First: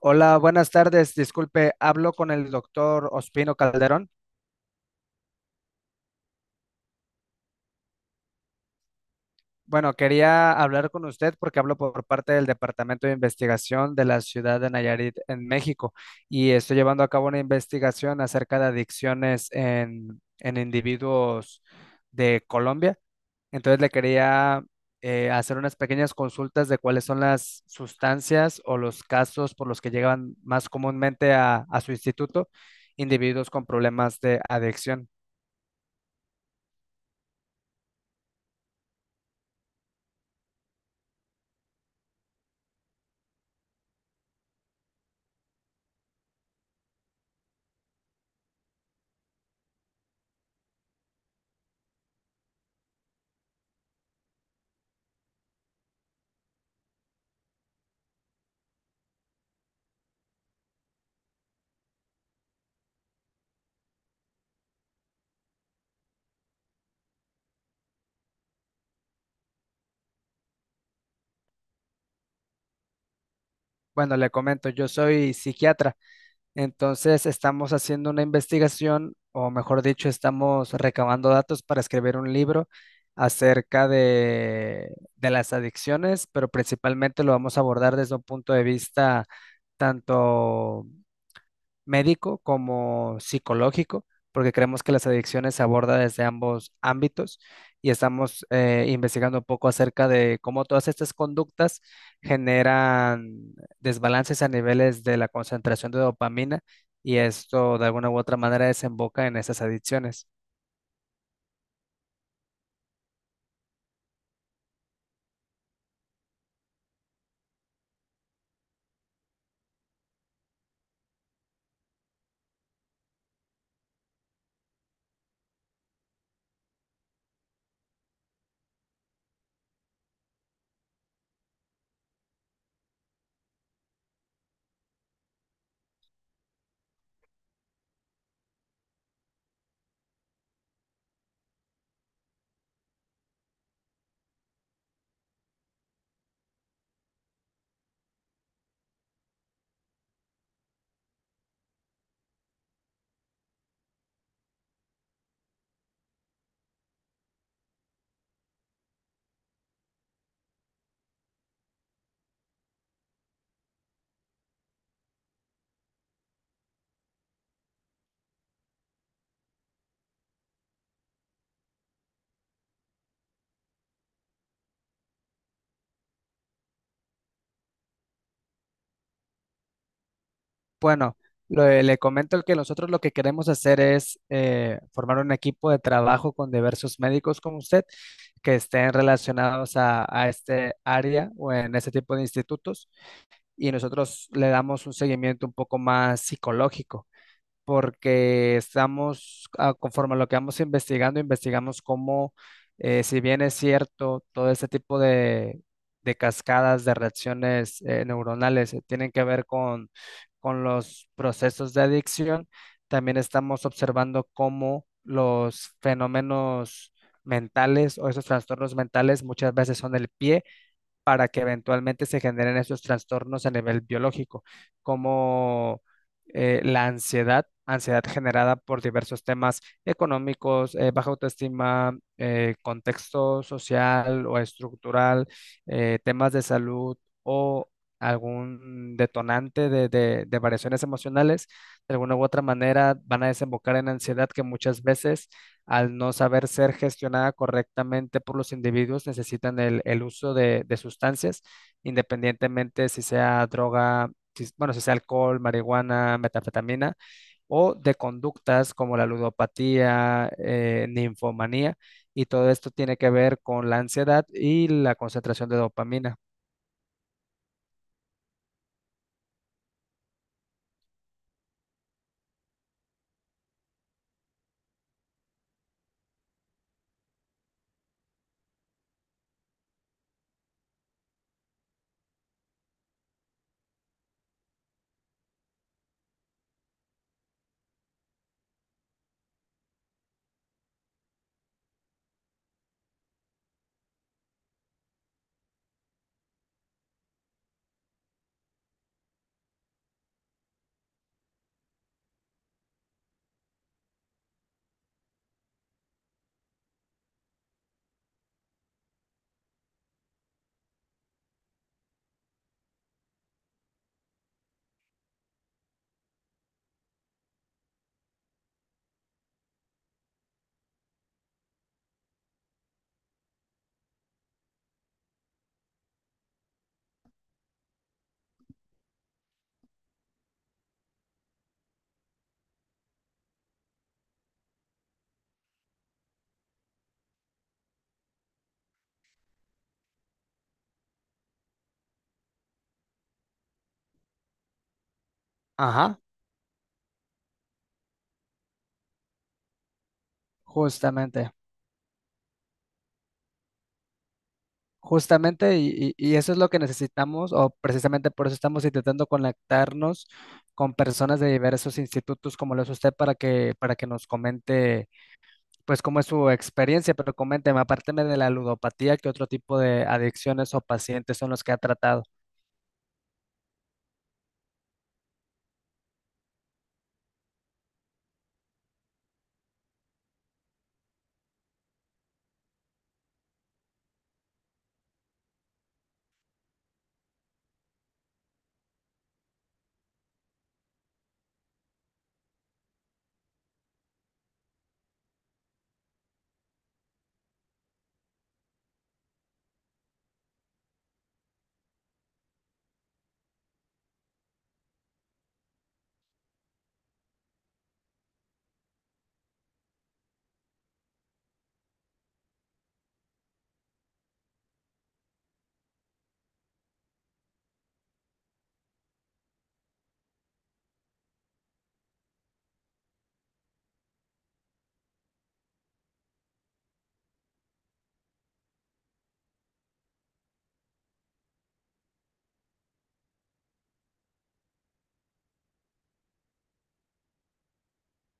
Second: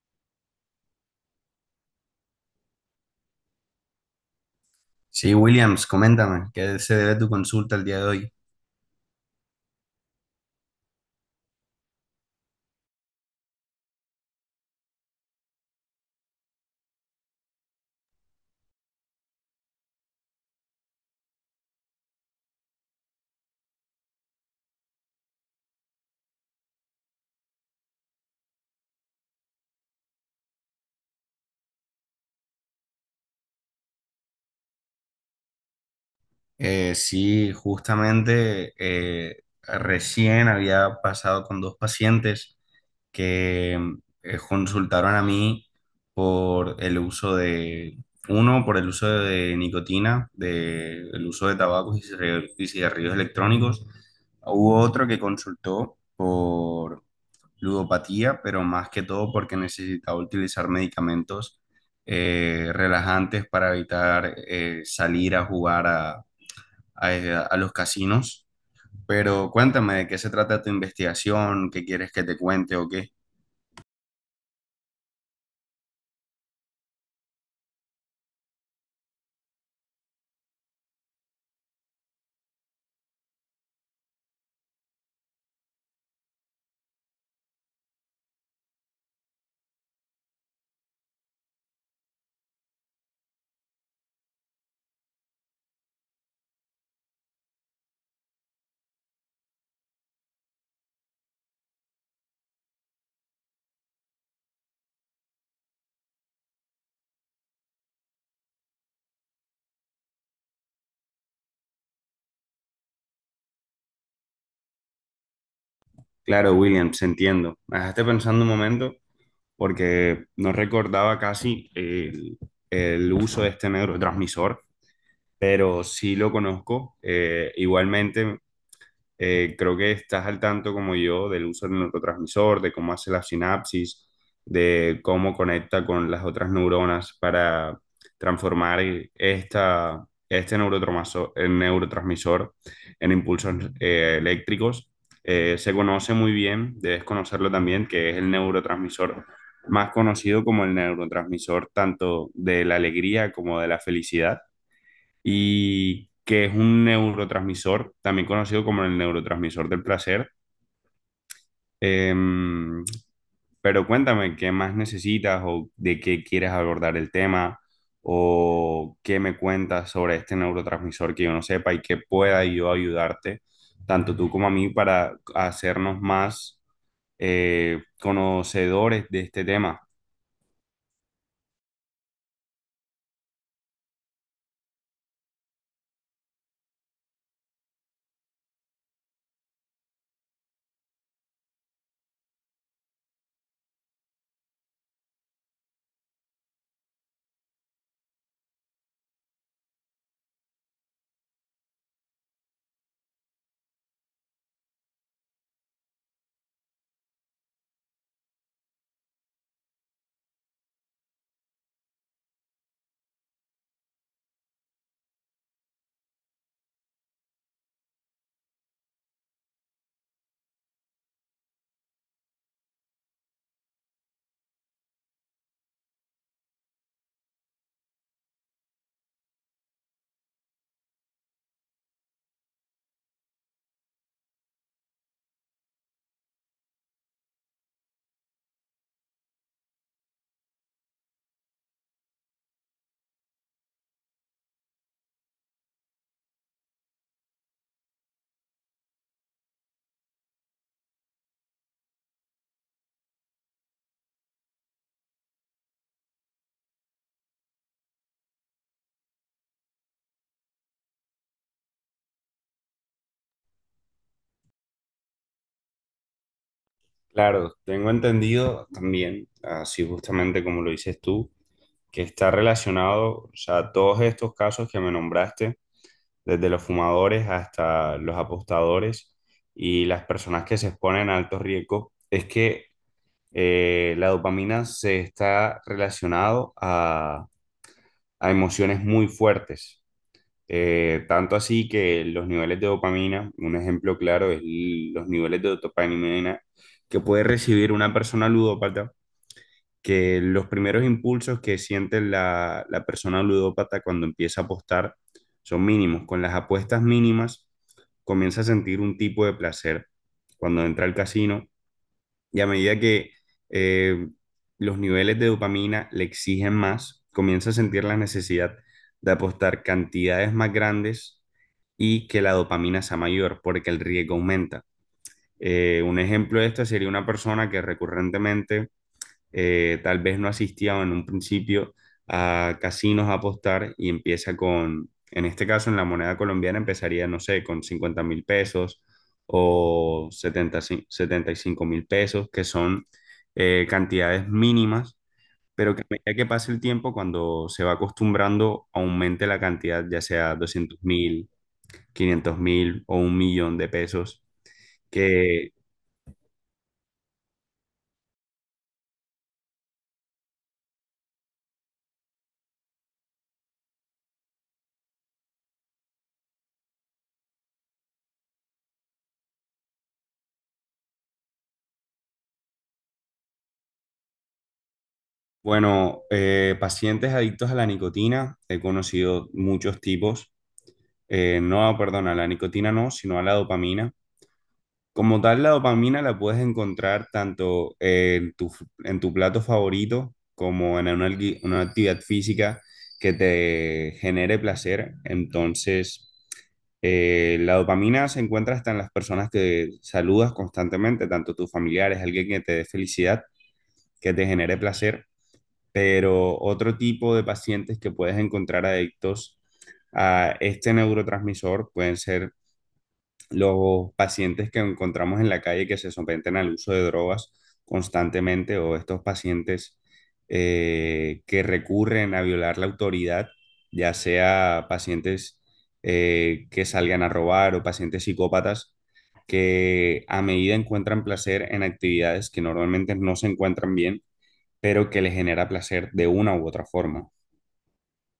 Hola, buenas tardes. Disculpe, hablo con el doctor Ospino Calderón. Sí, Williams, coméntame, ¿qué se debe tu consulta el día de hoy? Bueno, quería hablar con usted porque hablo por parte del Departamento de Investigación de la ciudad de Nayarit en México y estoy llevando a cabo una investigación acerca de adicciones en individuos de Colombia. Entonces le quería hacer unas pequeñas consultas de cuáles son las sustancias o los casos por los que llegan más comúnmente a su instituto individuos con problemas de adicción. Sí, justamente recién había pasado con dos pacientes que consultaron a mí por el uso de, uno, por el uso de nicotina, el uso de tabacos y cigarrillos electrónicos. Hubo otro que consultó por ludopatía, pero más que todo porque necesitaba utilizar medicamentos relajantes para evitar salir a jugar a los casinos. Pero cuéntame de qué se trata tu investigación, qué quieres que te cuente o qué. Bueno, le comento, yo soy psiquiatra, entonces estamos haciendo una investigación, o mejor dicho, estamos recabando datos para escribir un libro acerca de las adicciones, pero principalmente lo vamos a abordar desde un punto de vista tanto médico como psicológico, porque creemos que las adicciones se aborda desde ambos ámbitos y estamos investigando un poco acerca de cómo todas estas conductas generan desbalances a niveles de la concentración de dopamina, y esto de alguna u otra manera desemboca en esas adicciones. Claro, Williams, entiendo. Me dejaste pensando un momento porque no recordaba casi el uso de este neurotransmisor, pero sí lo conozco. Igualmente. Creo que estás al tanto como yo del uso del neurotransmisor, de cómo hace la sinapsis, de cómo conecta con las otras neuronas para transformar este neurotransmisor, el neurotransmisor en impulsos eléctricos. Se conoce muy bien, debes conocerlo también, que es el neurotransmisor más conocido como el neurotransmisor tanto de la alegría como de la felicidad y que es un neurotransmisor, también conocido como el neurotransmisor del placer. Em, pero cuéntame, ¿qué más necesitas o de qué quieres abordar el tema o qué me cuentas sobre este neurotransmisor que yo no sepa y que pueda yo ayudarte, tanto tú como a mí, para hacernos más conocedores de este tema? Bueno, le comento que nosotros lo que queremos hacer es formar un equipo de trabajo con diversos médicos como usted que estén relacionados a este área o en este tipo de institutos, y nosotros le damos un seguimiento un poco más psicológico porque estamos, ah, conforme a lo que vamos investigando, investigamos cómo, si bien es cierto, todo este tipo de cascadas de reacciones neuronales tienen que ver con los procesos de adicción, también estamos observando cómo los fenómenos mentales o esos trastornos mentales muchas veces son el pie para que eventualmente se generen esos trastornos a nivel biológico, como la ansiedad, ansiedad generada por diversos temas económicos, baja autoestima, contexto social o estructural, temas de salud o algún detonante de variaciones emocionales, de alguna u otra manera van a desembocar en ansiedad que muchas veces al no saber ser gestionada correctamente por los individuos, necesitan el uso de sustancias, independientemente si sea droga, bueno, si sea alcohol, marihuana, metanfetamina o de conductas como la ludopatía, ninfomanía, y todo esto tiene que ver con la ansiedad y la concentración de dopamina. Claro, tengo entendido también, así justamente como lo dices tú, que está relacionado, o sea, todos estos casos que me nombraste, desde los fumadores hasta los apostadores y las personas que se exponen a altos riesgos, es que la dopamina se está relacionado a emociones muy fuertes. Tanto así que los niveles de dopamina, un ejemplo claro es los niveles de dopamina que puede recibir una persona ludópata, que los primeros impulsos que siente la persona ludópata cuando empieza a apostar son mínimos. Con las apuestas mínimas comienza a sentir un tipo de placer cuando entra al casino y a medida que eh, los niveles de dopamina le exigen más, comienza a sentir la necesidad de apostar cantidades más grandes y que la dopamina sea mayor porque el riesgo aumenta. Un ejemplo de esto sería una persona que recurrentemente tal vez no asistía en un principio a casinos a apostar y empieza en este caso en la moneda colombiana empezaría, no sé, con 50.000 pesos o 75.000 pesos, que son cantidades mínimas, pero que a Ajá, medida que pase el tiempo, cuando se va acostumbrando, aumente la cantidad, ya sea 200.000, justamente. 500.000 o 1.000.000 de pesos. que Justamente, y eso es lo que necesitamos, o precisamente por eso estamos intentando conectarnos con personas de diversos institutos como lo es usted para que nos comente, pues, cómo es su experiencia, pero coménteme, apárteme de la ludopatía, ¿qué otro tipo de adicciones o pacientes son los que ha tratado? Bueno, pacientes adictos a la nicotina, he conocido muchos tipos. No, perdón, a la nicotina no, sino a la dopamina. Como tal, la dopamina la puedes encontrar tanto en tu plato favorito como en una actividad física que te genere placer. Entonces, la dopamina se encuentra hasta en las personas que saludas constantemente, tanto tus familiares, alguien que te dé felicidad, que te genere placer, pero otro tipo de pacientes que puedes encontrar adictos a este neurotransmisor pueden ser los pacientes que encontramos en la calle que se someten al uso de drogas constantemente, o estos pacientes que recurren a violar la autoridad, ya sea pacientes que salgan a robar o pacientes psicópatas que a medida encuentran placer en actividades que normalmente no se encuentran bien, pero que le genera placer de una u otra forma.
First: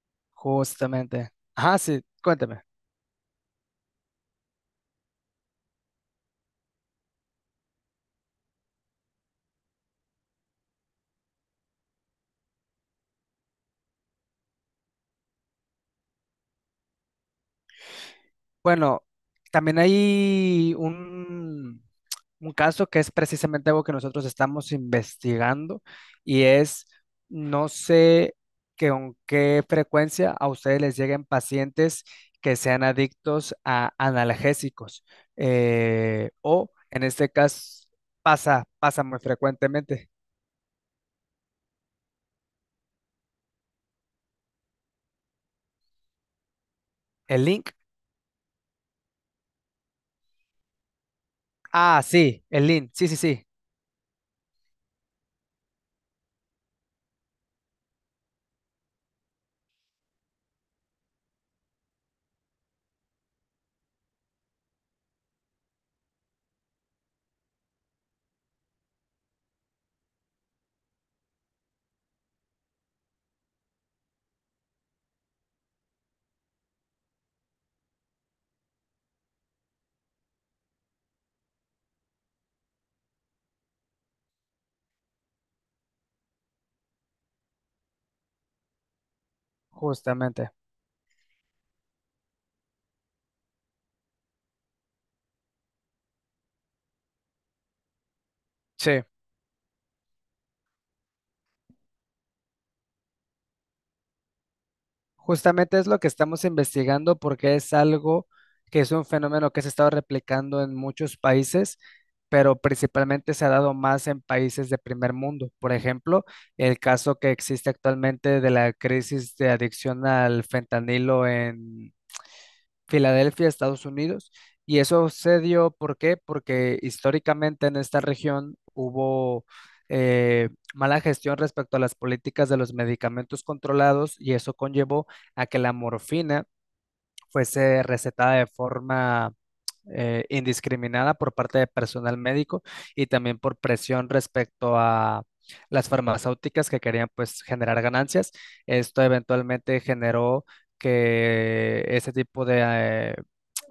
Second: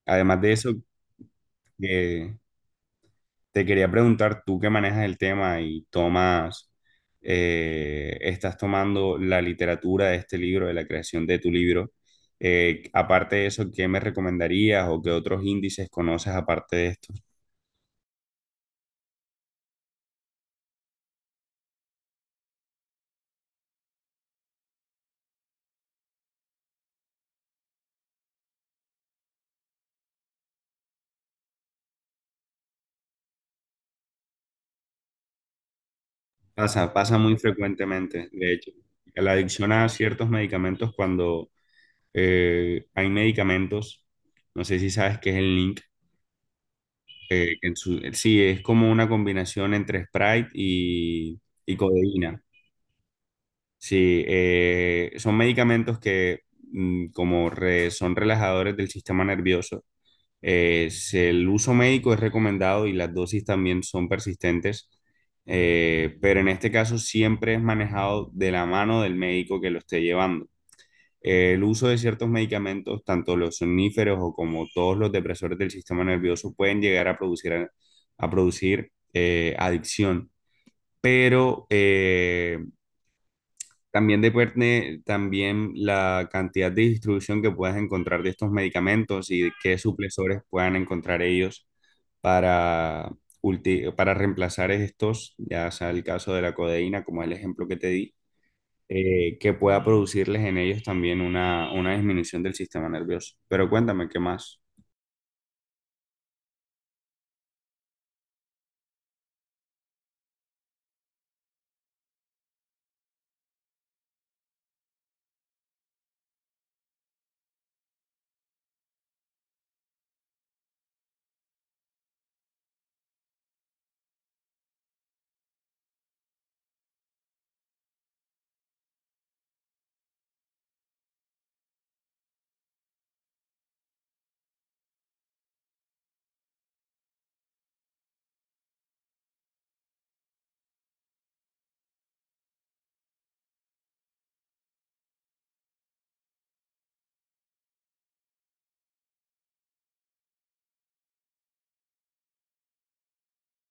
Además de eso, Justamente. Ajá, sí, eh, cuénteme. te quería preguntar, tú que manejas el tema y estás tomando la literatura de este libro, de la creación de tu libro, aparte de eso, ¿qué me recomendarías o qué otros índices conoces aparte de estos? Bueno, también hay un caso que es precisamente algo que nosotros estamos investigando y es, no sé que con qué frecuencia a ustedes les lleguen pacientes que sean adictos a analgésicos o Pasa, en pasa este muy caso frecuentemente, de pasa, hecho, pasa muy la adicción a frecuentemente. ciertos medicamentos cuando hay medicamentos, no sé si sabes qué es el NINC. ¿El link? Sí, es como una combinación entre Sprite y Ah, codeína. sí, el link, sí, sí, Sí, son medicamentos que son relajadores del sistema nervioso. El uso médico es recomendado y las dosis también son persistentes, pero en este caso siempre es manejado de la mano del médico que lo esté llevando. El uso de ciertos medicamentos, tanto los somníferos o como todos los depresores del sistema nervioso, pueden llegar a producir adicción, pero también depende también la cantidad de distribución que puedas encontrar de estos medicamentos y de qué suplesores justamente, puedan encontrar ellos para para reemplazar estos, ya sea el caso de la codeína, como el ejemplo que te di, sí. Que pueda producirles en ellos también una disminución del sistema nervioso. Pero cuéntame, ¿qué más? Justamente es lo que estamos investigando porque es algo que es un fenómeno que se ha estado replicando en muchos países, pero principalmente se ha dado más en países de primer mundo. Por ejemplo, el caso que existe actualmente de la crisis de adicción al fentanilo Filadelfia, Estados Unidos. Y eso se dio, ¿por qué? Porque históricamente en esta región hubo eh, mala gestión respecto a las políticas de los medicamentos controlados, y eso conllevó a que la morfina fuese recetada de forma indiscriminada por parte de personal médico y también por presión respecto a las farmacéuticas que querían pues generar ganancias. Esto eventualmente generó que ese tipo de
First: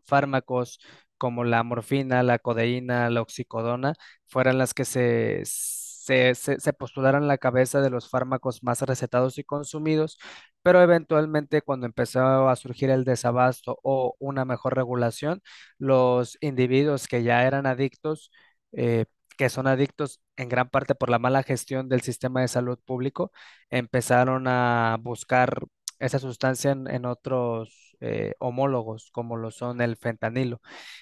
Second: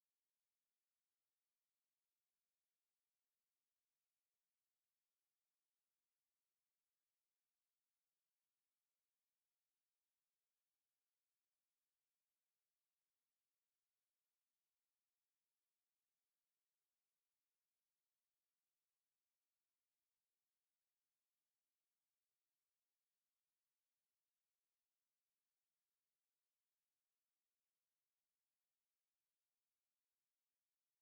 fármacos como la morfina, la codeína, la oxicodona, fueran las que se postularan la cabeza de los fármacos más recetados y consumidos, pero eventualmente cuando empezó a surgir el desabasto o una mejor regulación, los individuos que ya eran adictos, eh, que son adictos en gran parte por la mala gestión del sistema de salud público, empezaron a buscar esa sustancia en otros homólogos, como lo son el fentanilo.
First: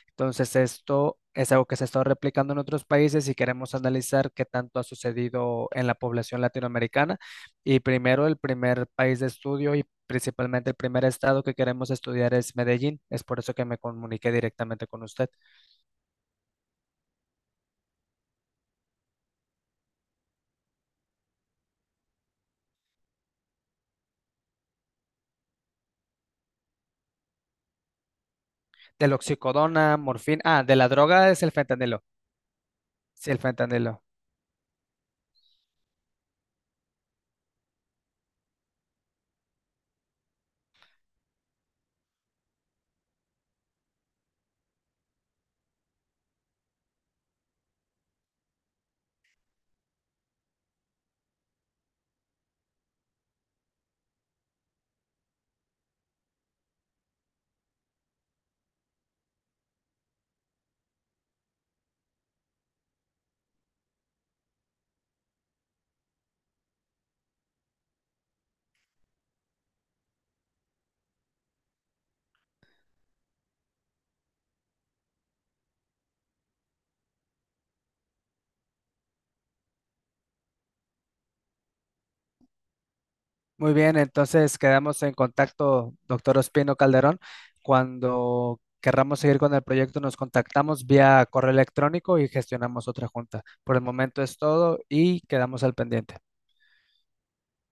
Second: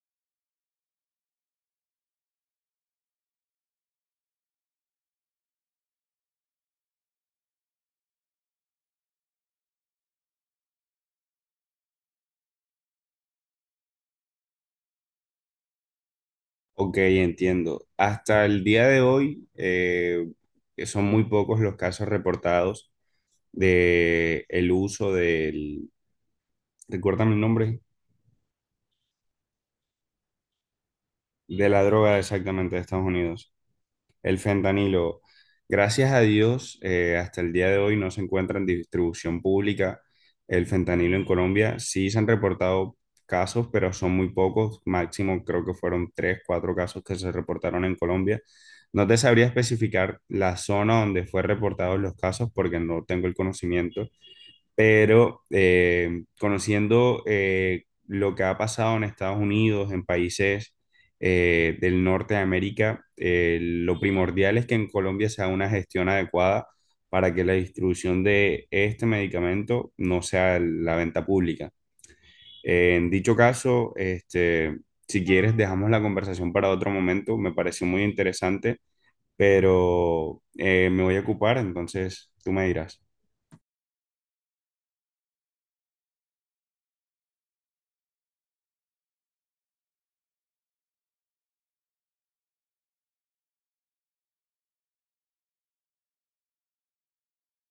Entonces, esto es algo que se ha estado replicando en otros países y queremos analizar qué tanto ha sucedido en la población latinoamericana. Y primero, el primer país de estudio y principalmente el primer estado que queremos estudiar es Medellín. Es por eso que me comuniqué directamente con usted. Ok, entiendo. Hasta el día de hoy, que son muy pocos los casos reportados de el uso recuérdame el nombre, Del oxicodona, morfina, ah, de la droga es el de la fentanilo. droga exactamente de Estados Sí, el Unidos. fentanilo. El fentanilo, gracias a Dios, hasta el día de hoy no se encuentra en distribución pública el fentanilo en Colombia. Sí se han reportado casos, pero son muy pocos. Máximo creo que fueron tres, cuatro casos que se reportaron en Colombia. No te sabría especificar la zona donde fue reportados los casos porque no tengo el conocimiento, pero conociendo lo que ha pasado en Estados Unidos, en países del norte de América, lo primordial es que en Colombia se haga una gestión adecuada para que la distribución de este medicamento no sea la venta pública. En dicho caso, este, si quieres, dejamos la conversación para otro momento. Me pareció muy interesante, pero me voy a ocupar, entonces tú me dirás. Muy bien, entonces quedamos en contacto, doctor Ospino Calderón. Cuando querramos seguir con el proyecto, nos contactamos vía correo electrónico y gestionamos otra junta. Por el momento es todo y quedamos al pendiente.